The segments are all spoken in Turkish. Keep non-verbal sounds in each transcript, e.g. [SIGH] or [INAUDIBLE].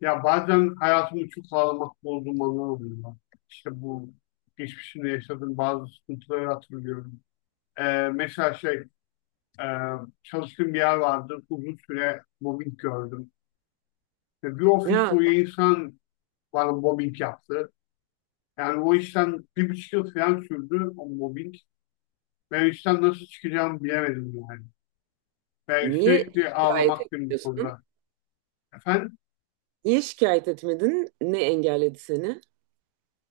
Ya bazen hayatımı çok ağlamak bozduğum anlar oluyor. Lan. İşte bu geçmişimde yaşadığım bazı sıkıntıları hatırlıyorum. Mesela e, çalıştığım bir yer vardı. Uzun süre mobbing gördüm. Ve bir ofis Ya boyu insan bana mobbing yaptı. Yani o işten bir buçuk yıl falan sürdü o mobbing. Ben o işten nasıl çıkacağımı bilemedim yani. Ve niye sürekli şikayet ağlamaktım bu etmiyorsun? konuda. Efendim? Niye şikayet etmedin? Ne engelledi seni?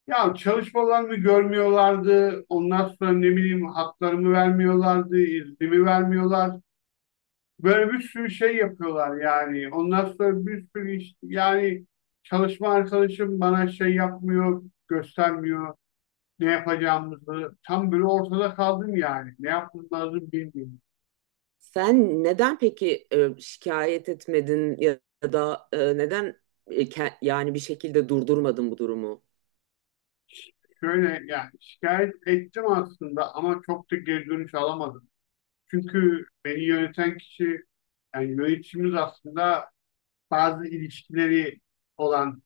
Ya çalışmalarımı görmüyorlardı. Ondan sonra ne bileyim haklarımı vermiyorlardı, iznimi vermiyorlar. Böyle bir sürü şey yapıyorlar yani. Ondan sonra bir sürü iş yani çalışma arkadaşım bana şey yapmıyor, göstermiyor ne yapacağımızı. Tam böyle ortada kaldım yani. Ne yapmam lazım bilmiyorum. Sen neden peki şikayet etmedin ya da neden yani bir şekilde durdurmadın bu durumu? Şöyle yani şikayet ettim aslında ama çok da geri dönüş alamadım. Çünkü beni yöneten kişi yani yöneticimiz aslında bazı ilişkileri olan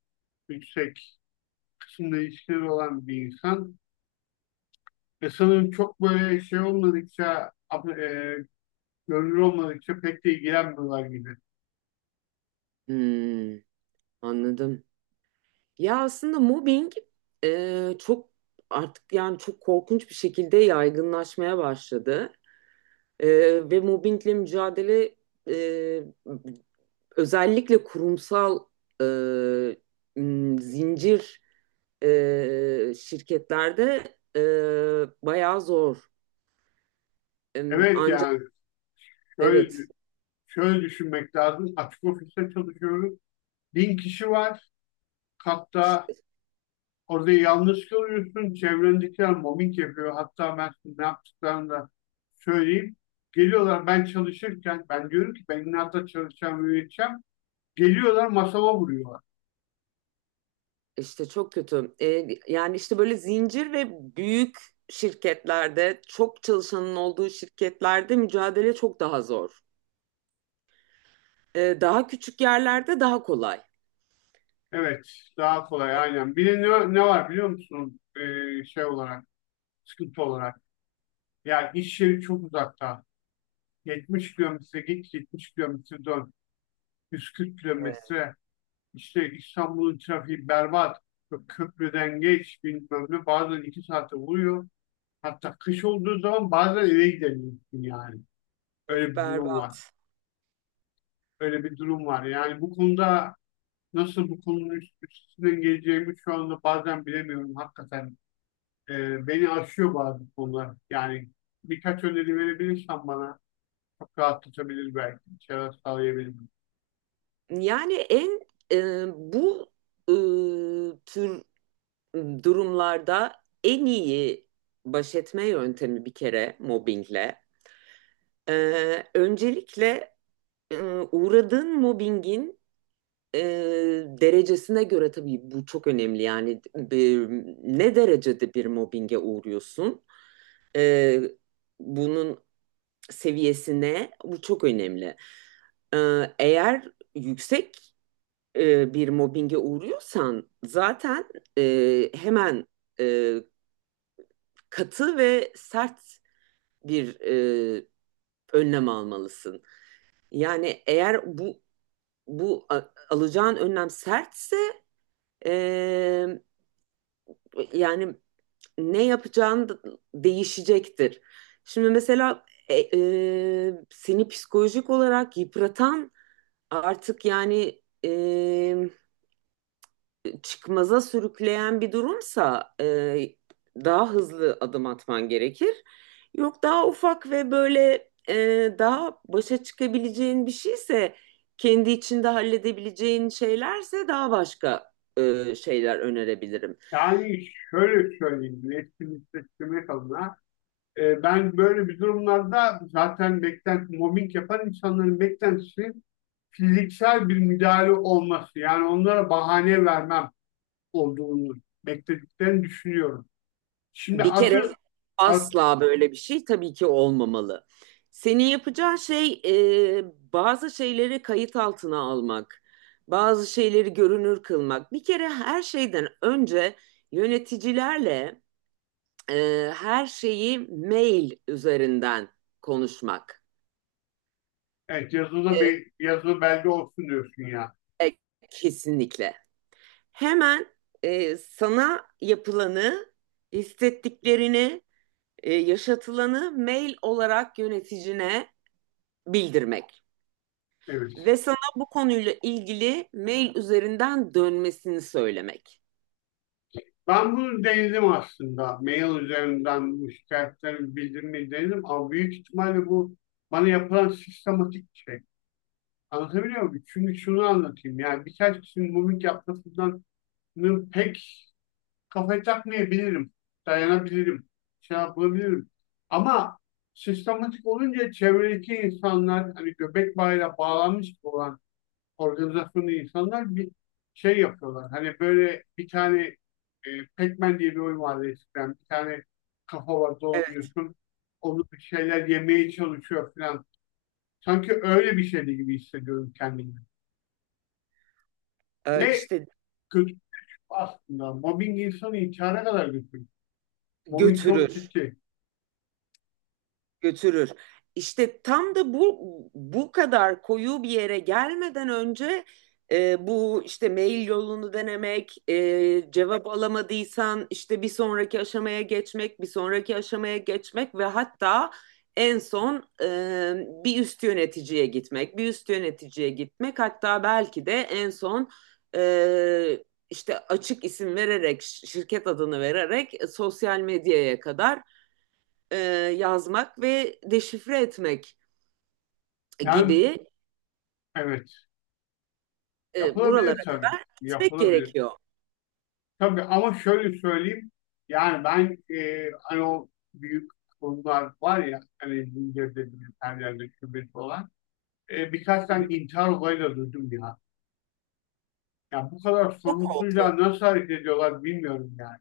yüksek kısımda ilişkileri olan bir insan. Ve sanırım çok böyle şey olmadıkça görünür olmadıkça pek de ilgilenmiyorlar gibi. Hmm, anladım. Ya aslında mobbing çok artık yani çok korkunç bir şekilde yaygınlaşmaya başladı. E, Ve mobbingle mücadele e, özellikle kurumsal e, zincir şirketlerde bayağı zor. Evet Ancak yani şöyle, evet, şöyle düşünmek lazım. Açık ofiste çalışıyoruz. Bin kişi var. Hatta orada yalnız kalıyorsun. Çevrendekiler mobbing yapıyor. Hatta ben size ne yaptıklarını da söyleyeyim. Geliyorlar ben çalışırken ben diyorum ki ben inatla çalışacağım, üreteceğim. Geliyorlar masama vuruyorlar. işte çok kötü. Yani işte böyle zincir ve büyük şirketlerde, çok çalışanın olduğu şirketlerde mücadele çok daha zor. Daha küçük yerlerde daha kolay. Evet, daha kolay aynen. Bir de ne var biliyor musun? Şey olarak, sıkıntı olarak. Yani iş yeri çok uzakta. 70 kilometre git, 70 kilometre dön. 140 Evet. kilometre. İşte İstanbul'un trafiği berbat. Böyle Köprüden geç, bilmem ne. Bazen iki saate vuruyor. Hatta kış olduğu zaman bazen eve gidemiyorsun yani. Öyle bir durum var. Berbat. Öyle bir durum var. Yani bu konuda nasıl bu konunun üstesinden geleceğimi şu anda bazen bilemiyorum hakikaten. Beni aşıyor bazı konular. Yani birkaç öneri verebilirsen bana çok rahatlatabilir belki. Bir şeyler sağlayabilirim. Yani en bu tür durumlarda en iyi baş etme yöntemi bir kere mobbingle. Öncelikle e, uğradığın mobbingin e, derecesine göre tabii bu çok önemli. Yani e, ne derecede bir mobbinge uğruyorsun? Ee, Bunun seviyesine, bu çok önemli. Eğer yüksek bir mobbinge uğruyorsan zaten hemen e, katı ve sert bir e, önlem almalısın. Yani eğer bu alacağın önlem sertse e, yani ne yapacağın değişecektir. Şimdi mesela seni psikolojik olarak yıpratan, artık yani çıkmaza sürükleyen bir durumsa daha hızlı adım atman gerekir. Yok daha ufak ve böyle daha başa çıkabileceğin bir şeyse, kendi içinde halledebileceğin şeylerse daha başka şeyler önerebilirim. Yani şöyle söyleyeyim, iletişim hissettirmek adına. Ben böyle bir durumlarda zaten mobbing yapan insanların beklentisi fiziksel bir müdahale olması. Yani onlara bahane vermem olduğunu beklediklerini düşünüyorum. Şimdi Bir kere asıl as, asla böyle bir şey tabii ki olmamalı. Senin yapacağın şey bazı şeyleri kayıt altına almak, bazı şeyleri görünür kılmak. Bir kere her şeyden önce yöneticilerle her şeyi mail üzerinden konuşmak. evet yazılı bir yazılı belge olsun diyorsun ya. E, e, Kesinlikle. Hemen sana yapılanı, hissettiklerini, yaşatılanı mail olarak yöneticine bildirmek Evet. ve sana bu konuyla ilgili mail üzerinden dönmesini söylemek. Ben bunu denedim aslında. Mail üzerinden bu şikayetlerimi bildirmeyi denedim ama büyük ihtimalle bu bana yapılan sistematik bir şey. Anlatabiliyor muyum? Çünkü şunu anlatayım. Yani birkaç kişinin mimik yapmasından pek kafayı takmayabilirim. Dayanabilirim. Şey yapabilirim. Ama sistematik olunca çevredeki insanlar hani göbek bağıyla bağlanmış olan organizasyonda insanlar bir şey yapıyorlar. Hani böyle bir tane Pac-Man diye bir oyun vardı eskiden. Bir tane kafa var Evet, dolanıyorsun. Onu bir şeyler yemeye çalışıyor falan. Sanki öyle bir şeydi gibi hissediyorum kendimi. Ne işte kötü aslında. Mobbing insanı intihara kadar götürür. Mobbing çok götürür. ciddi. Götürür. İşte tam da bu kadar koyu bir yere gelmeden önce bu işte mail yolunu denemek, cevap alamadıysan işte bir sonraki aşamaya geçmek, bir sonraki aşamaya geçmek ve hatta en son e, bir üst yöneticiye gitmek, bir üst yöneticiye gitmek, hatta belki de en son e, işte açık isim vererek, şirket adını vererek sosyal medyaya kadar e, yazmak ve deşifre etmek Yani gibi evet. Yapılabilir buralara tabii. kadar gitmek Yapılabilir. gerekiyor. Tabii ama şöyle söyleyeyim. Yani ben hani o büyük kurumlar var ya hani zincirde bilgisayarlarda şubesi olan birkaç Hı hı. tane intihar olayı da duydum ya. Ya bu kadar Çok oldu. sorumsuzca nasıl hareket ediyorlar bilmiyorum yani.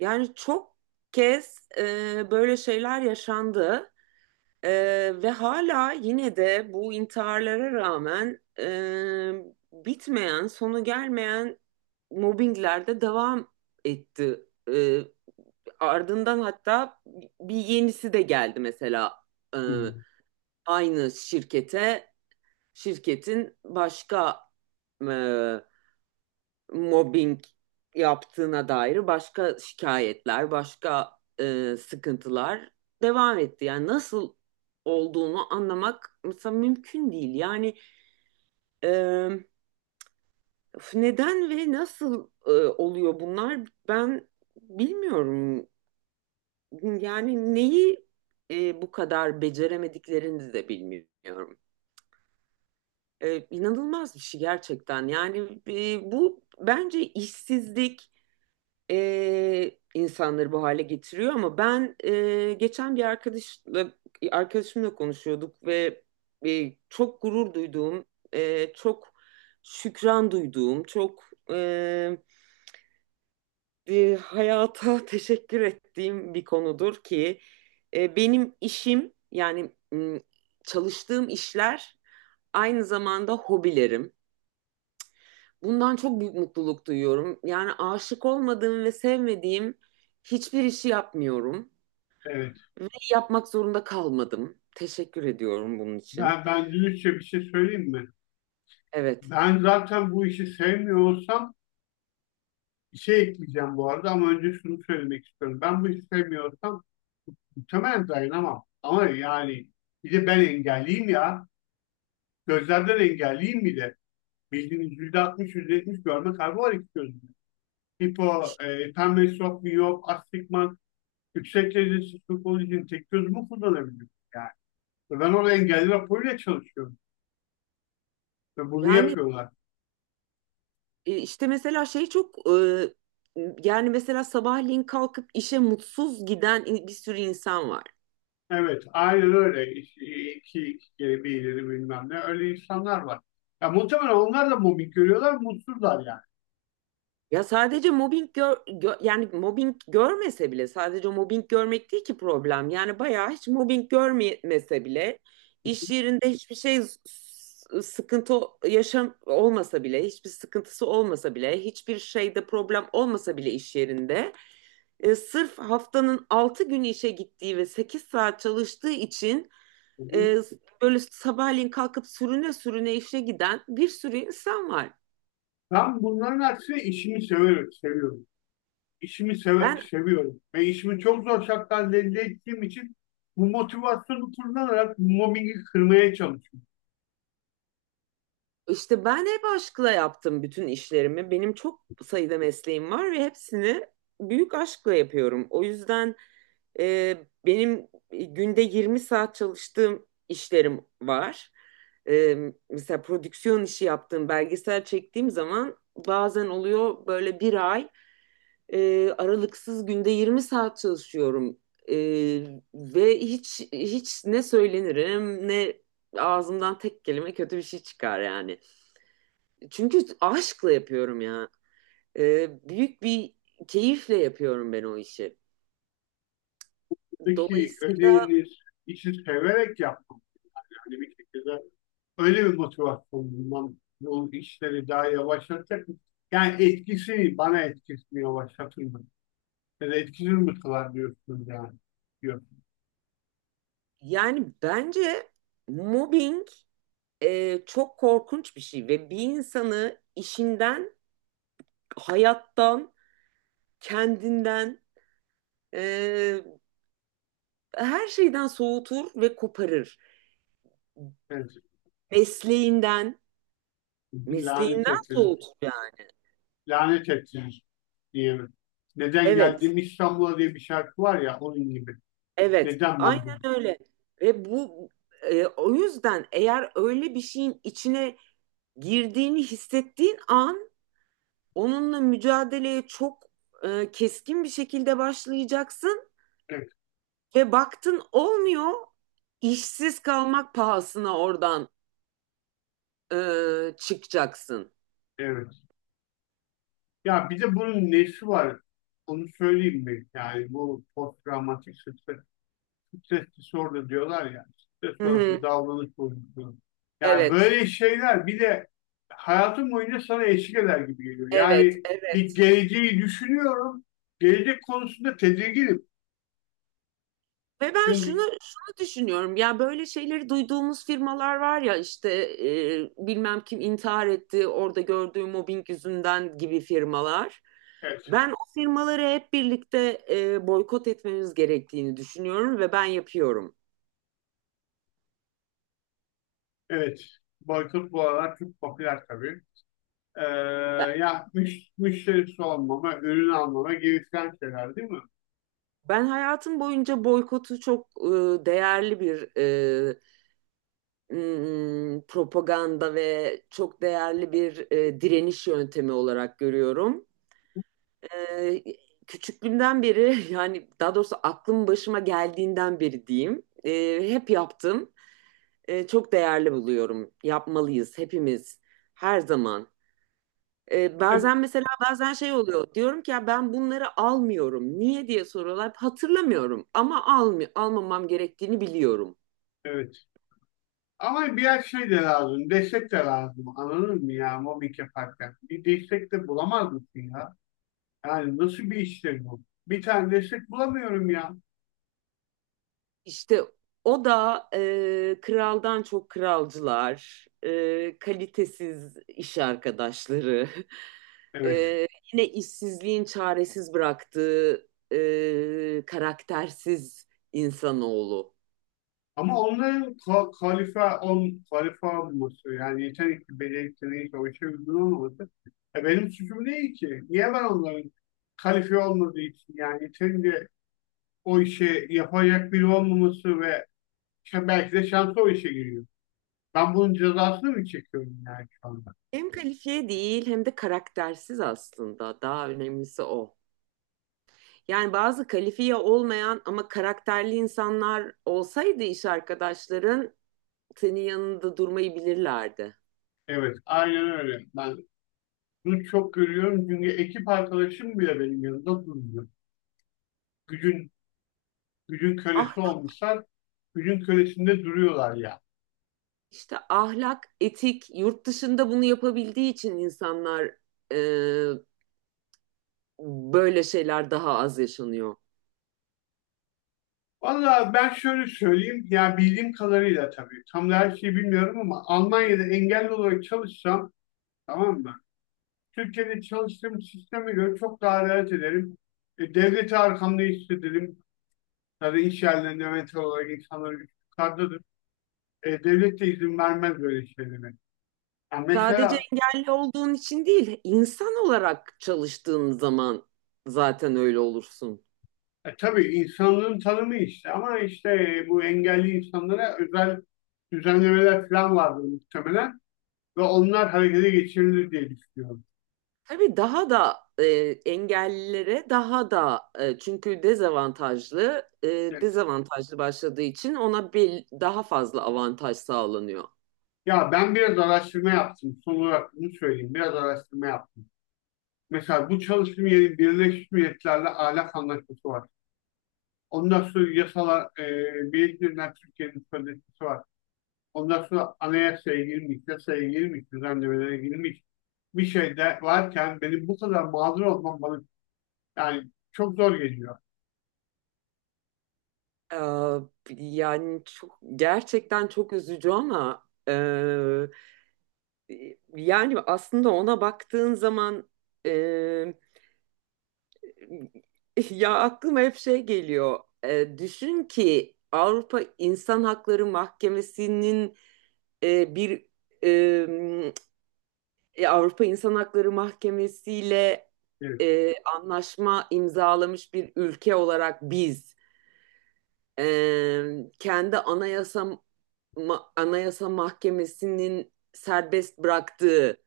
Yani çok kez böyle şeyler yaşandı. E, Ve hala, yine de bu intiharlara rağmen bitmeyen, sonu gelmeyen mobbingler de devam etti. E, Ardından hatta bir yenisi de geldi mesela. e, Hı. Aynı şirkete, şirketin başka e, mobbing yaptığına dair başka şikayetler, başka sıkıntılar devam etti. Yani nasıl olduğunu anlamak mesela mümkün değil. Yani e, neden ve nasıl oluyor bunlar, ben bilmiyorum. Yani neyi bu kadar beceremediklerini de bilmiyorum. İnanılmaz bir şey gerçekten. Yani bu bence işsizlik insanları bu hale getiriyor. Ama ben geçen bir arkadaşla arkadaşımla konuşuyorduk ve çok gurur duyduğum, çok şükran duyduğum, çok hayata [LAUGHS] teşekkür ettiğim bir konudur ki benim işim, yani çalıştığım işler aynı zamanda hobilerim. Bundan çok büyük mutluluk duyuyorum. Yani aşık olmadığım ve sevmediğim hiçbir işi yapmıyorum Evet. ve yapmak zorunda kalmadım. Teşekkür ediyorum bunun için. Ben dürüstçe bir şey söyleyeyim mi? Evet. Ben zaten bu işi sevmiyor olsam bir şey ekleyeceğim bu arada ama önce şunu söylemek istiyorum. Ben bu işi sevmiyorsam muhtemelen dayanamam. Ama yani bir de ben engelliyim ya. Gözlerden engelliyim bir de. Bildiğiniz %60, %70 görme kaybı var iki gözümde. Pembe sok, miyop, astigmat, yüksek derecesi sırf olduğu için tek gözümü kullanabiliyorum yani. Ben orada engelli raporuyla çalışıyorum. Ve bunu Yani yapıyorlar. İşte mesela şey çok yani mesela sabahleyin kalkıp işe mutsuz giden bir sürü insan var. Evet, aynen öyle. İki kere bir ileri bilmem ne. Öyle insanlar var. Ya muhtemelen onlar da mobbing görüyorlar, mutsuzlar yani. Ya sadece mobbing yani mobbing görmese bile, sadece mobbing görmek değil ki problem. Yani bayağı hiç mobbing görmese bile iş yerinde hiçbir şey, sıkıntı, yaşam olmasa bile, hiçbir sıkıntısı olmasa bile, hiçbir şeyde problem olmasa bile iş yerinde sırf haftanın 6 gün işe gittiği ve 8 saat çalıştığı için e, böyle sabahleyin kalkıp sürüne sürüne işe giden bir sürü insan var. Ben bunların aksine işimi seviyorum, seviyorum. İşimi Ben seviyorum ve işimi çok zor şartlarda elde ettiğim için bu motivasyonu kullanarak mobbingi kırmaya çalışıyorum. İşte ben hep aşkla yaptım bütün işlerimi. Benim çok sayıda mesleğim var ve hepsini büyük aşkla yapıyorum. O yüzden e, benim günde 20 saat çalıştığım işlerim var. E, Mesela prodüksiyon işi yaptığım, belgesel çektiğim zaman bazen oluyor böyle bir ay aralıksız günde 20 saat çalışıyorum. E, Ve hiç ne söylenirim, ne ağzımdan tek kelime kötü bir şey çıkar yani. Çünkü aşkla yapıyorum ya. Büyük bir keyifle yapıyorum ben o işi. Buradaki Dolayısıyla ödeviniz işi severek yaptım. Yani bir şekilde öyle bir motivasyon bulmam bu işleri daha yavaşlatacak mı? Yani etkisi bana etkisini yavaşlatır mı? Ya da etkisiz mi kılar diyorsunuz yani. Yok. yani bence mobbing çok korkunç bir şey ve bir insanı işinden, hayattan, kendinden, e, her şeyden soğutur ve koparır. Evet. Mesleğinden, Lanet mesleğinden ettiniz. soğutur yani. Lanet ettiniz diyelim. Neden Evet, geldim İstanbul'a diye bir şarkı var ya onun gibi. evet, Neden ben aynen bunu? öyle. Ve bu o yüzden eğer öyle bir şeyin içine girdiğini hissettiğin an onunla mücadeleye çok keskin bir şekilde başlayacaksın Evet, ve baktın olmuyor, işsiz kalmak pahasına oradan çıkacaksın. evet. Ya bir de bunun nesi var? Onu söyleyeyim mi? Yani bu stres disorder diyorlar ya. Stres Hı hı. sonrası davranış bozukluğu. Yani Evet, böyle şeyler bir de hayatım boyunca sana eşlik eder gibi geliyor. evet, Yani bir evet. geleceği düşünüyorum. Gelecek konusunda tedirginim. Ve ben şunu Çünkü şunu düşünüyorum: ya böyle şeyleri duyduğumuz firmalar var ya, işte bilmem kim intihar etti orada gördüğü mobbing yüzünden gibi firmalar. evet, Ben o firmaları hep birlikte boykot etmemiz gerektiğini düşünüyorum ve ben yapıyorum. evet. Boykot bu aralar çok popüler tabii. Ee, Ben ya müşterisi olmama, ürün almama gereken şeyler değil mi? ben hayatım boyunca boykotu çok değerli bir propaganda ve çok değerli bir direniş yöntemi olarak görüyorum. Ee, Küçüklüğümden beri [LAUGHS] yani daha doğrusu aklım başıma geldiğinden beri diyeyim, hep yaptım. Çok değerli buluyorum. Yapmalıyız hepimiz her zaman. E Bazen mesela bazen şey oluyor. Diyorum ki ya ben bunları almıyorum. Niye diye soruyorlar. Hatırlamıyorum ama almamam gerektiğini biliyorum. Evet. Ama biraz şey de lazım. Destek de lazım. Anladın mı ya mobbing yaparken? Bir destek de bulamaz mısın ya? Yani nasıl bir iştir bu? Bir tane destek bulamıyorum ya. İşte o da kraldan çok kralcılar, kalitesiz iş arkadaşları, [LAUGHS] e, Evet. yine işsizliğin çaresiz bıraktığı karaktersiz insanoğlu. Ama onların kalife, kalife olması yani yetenekli, becerikli neyse o işe uygun olmaması. E benim suçum değil ki. Niye ben onların kalifiye olmadığı için yani yeterince o işe yapacak biri olmaması ve işte belki de şansı o işe giriyor. Ben bunun cezasını mı çekiyorum yani şu anda? Hem kalifiye değil, hem de karaktersiz aslında. Daha önemlisi o. Yani bazı kalifiye olmayan ama karakterli insanlar olsaydı iş arkadaşların, senin yanında durmayı bilirlerdi. Evet, aynen öyle. Ben bunu çok görüyorum çünkü ekip arkadaşım bile benim yanımda durmuyor. Gücün, gücün kölesi Ah, olmuşlar, gücün kölesinde duruyorlar ya. İşte ahlak, etik, yurt dışında bunu yapabildiği için insanlar, e, böyle şeyler daha az yaşanıyor. Valla ben şöyle söyleyeyim, ya bildiğim kadarıyla tabii, tam da her şeyi bilmiyorum ama Almanya'da engelli olarak çalışsam, tamam mı? Türkiye'de çalıştığım sisteme göre çok daha rahat ederim. Devleti arkamda hissederim. Tabii iş yerlerinde mental olarak insanları yukarıdadır. Devlet de izin vermez böyle şeylere. Ya Sadece mesela engelli olduğun için değil, insan olarak çalıştığın zaman zaten öyle olursun. Tabii insanlığın tanımı işte ama işte bu engelli insanlara özel düzenlemeler falan vardı muhtemelen ve onlar harekete geçirilir diye düşünüyorum. Tabii daha da engellilere daha da çünkü E, dezavantajlı başladığı için ona bir daha fazla avantaj sağlanıyor. Ya ben biraz araştırma yaptım. Son olarak bunu söyleyeyim. Biraz araştırma yaptım. Mesela bu çalıştığım yerin Birleşmiş Milletler'le ahlak anlaşması var. Ondan sonra yasalar, Birleşmiş Türkiye'nin sözleşmesi var. Ondan sonra anayasaya girmiş, yasaya girmiş, düzenlemelere girmiş bir şey de varken benim bu kadar mağdur olmam bana. Yani çok zor geliyor. Ee, Yani çok, gerçekten çok üzücü ama yani aslında ona baktığın zaman e, [LAUGHS] ya aklıma hep şey geliyor. Düşün ki Avrupa İnsan Hakları Mahkemesi'nin bir Avrupa İnsan Hakları Mahkemesi'yle Evet. Anlaşma imzalamış bir ülke olarak biz e, kendi anayasa mahkemesinin serbest bıraktığı,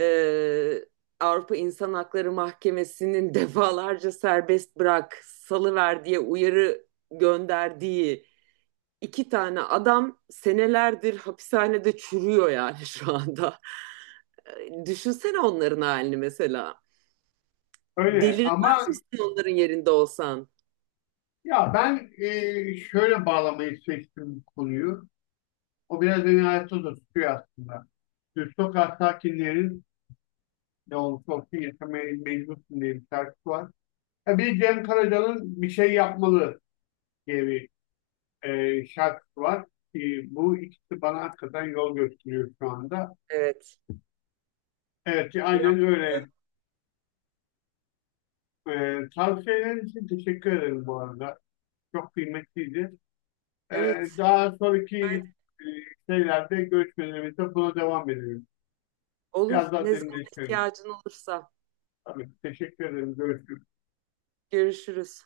e, Avrupa İnsan Hakları Mahkemesi'nin [LAUGHS] defalarca serbest bırak, salıver diye uyarı gönderdiği İki tane adam senelerdir hapishanede çürüyor yani şu anda. [LAUGHS] Düşünsene onların halini mesela. Öyle Delirmez ama misin onların yerinde olsan? ya ben şöyle bağlamayı seçtim konuyu. O biraz beni hayatta da tutuyor aslında. Düz sokak sakinlerin ne olursa olsun yaşamaya mecbursun diye bir şarkısı var. Ya bir Cem Karaca'nın bir şey yapmalı diye bir şarkısı var. E, bu ikisi bana hakikaten yol gösteriyor şu anda. Evet. Evet aynen Yapmalı. öyle. Tavsiyeleriniz için teşekkür ederim bu arada. Çok kıymetliydi. Evet. Daha Haydi. sonraki e, şeylerde görüşmelerimizde buna devam edelim. Biraz Olur. daha Ne zaman derinleştirelim. ihtiyacın olursa. Tabii, teşekkür ederim. Görüşürüz. Görüşürüz.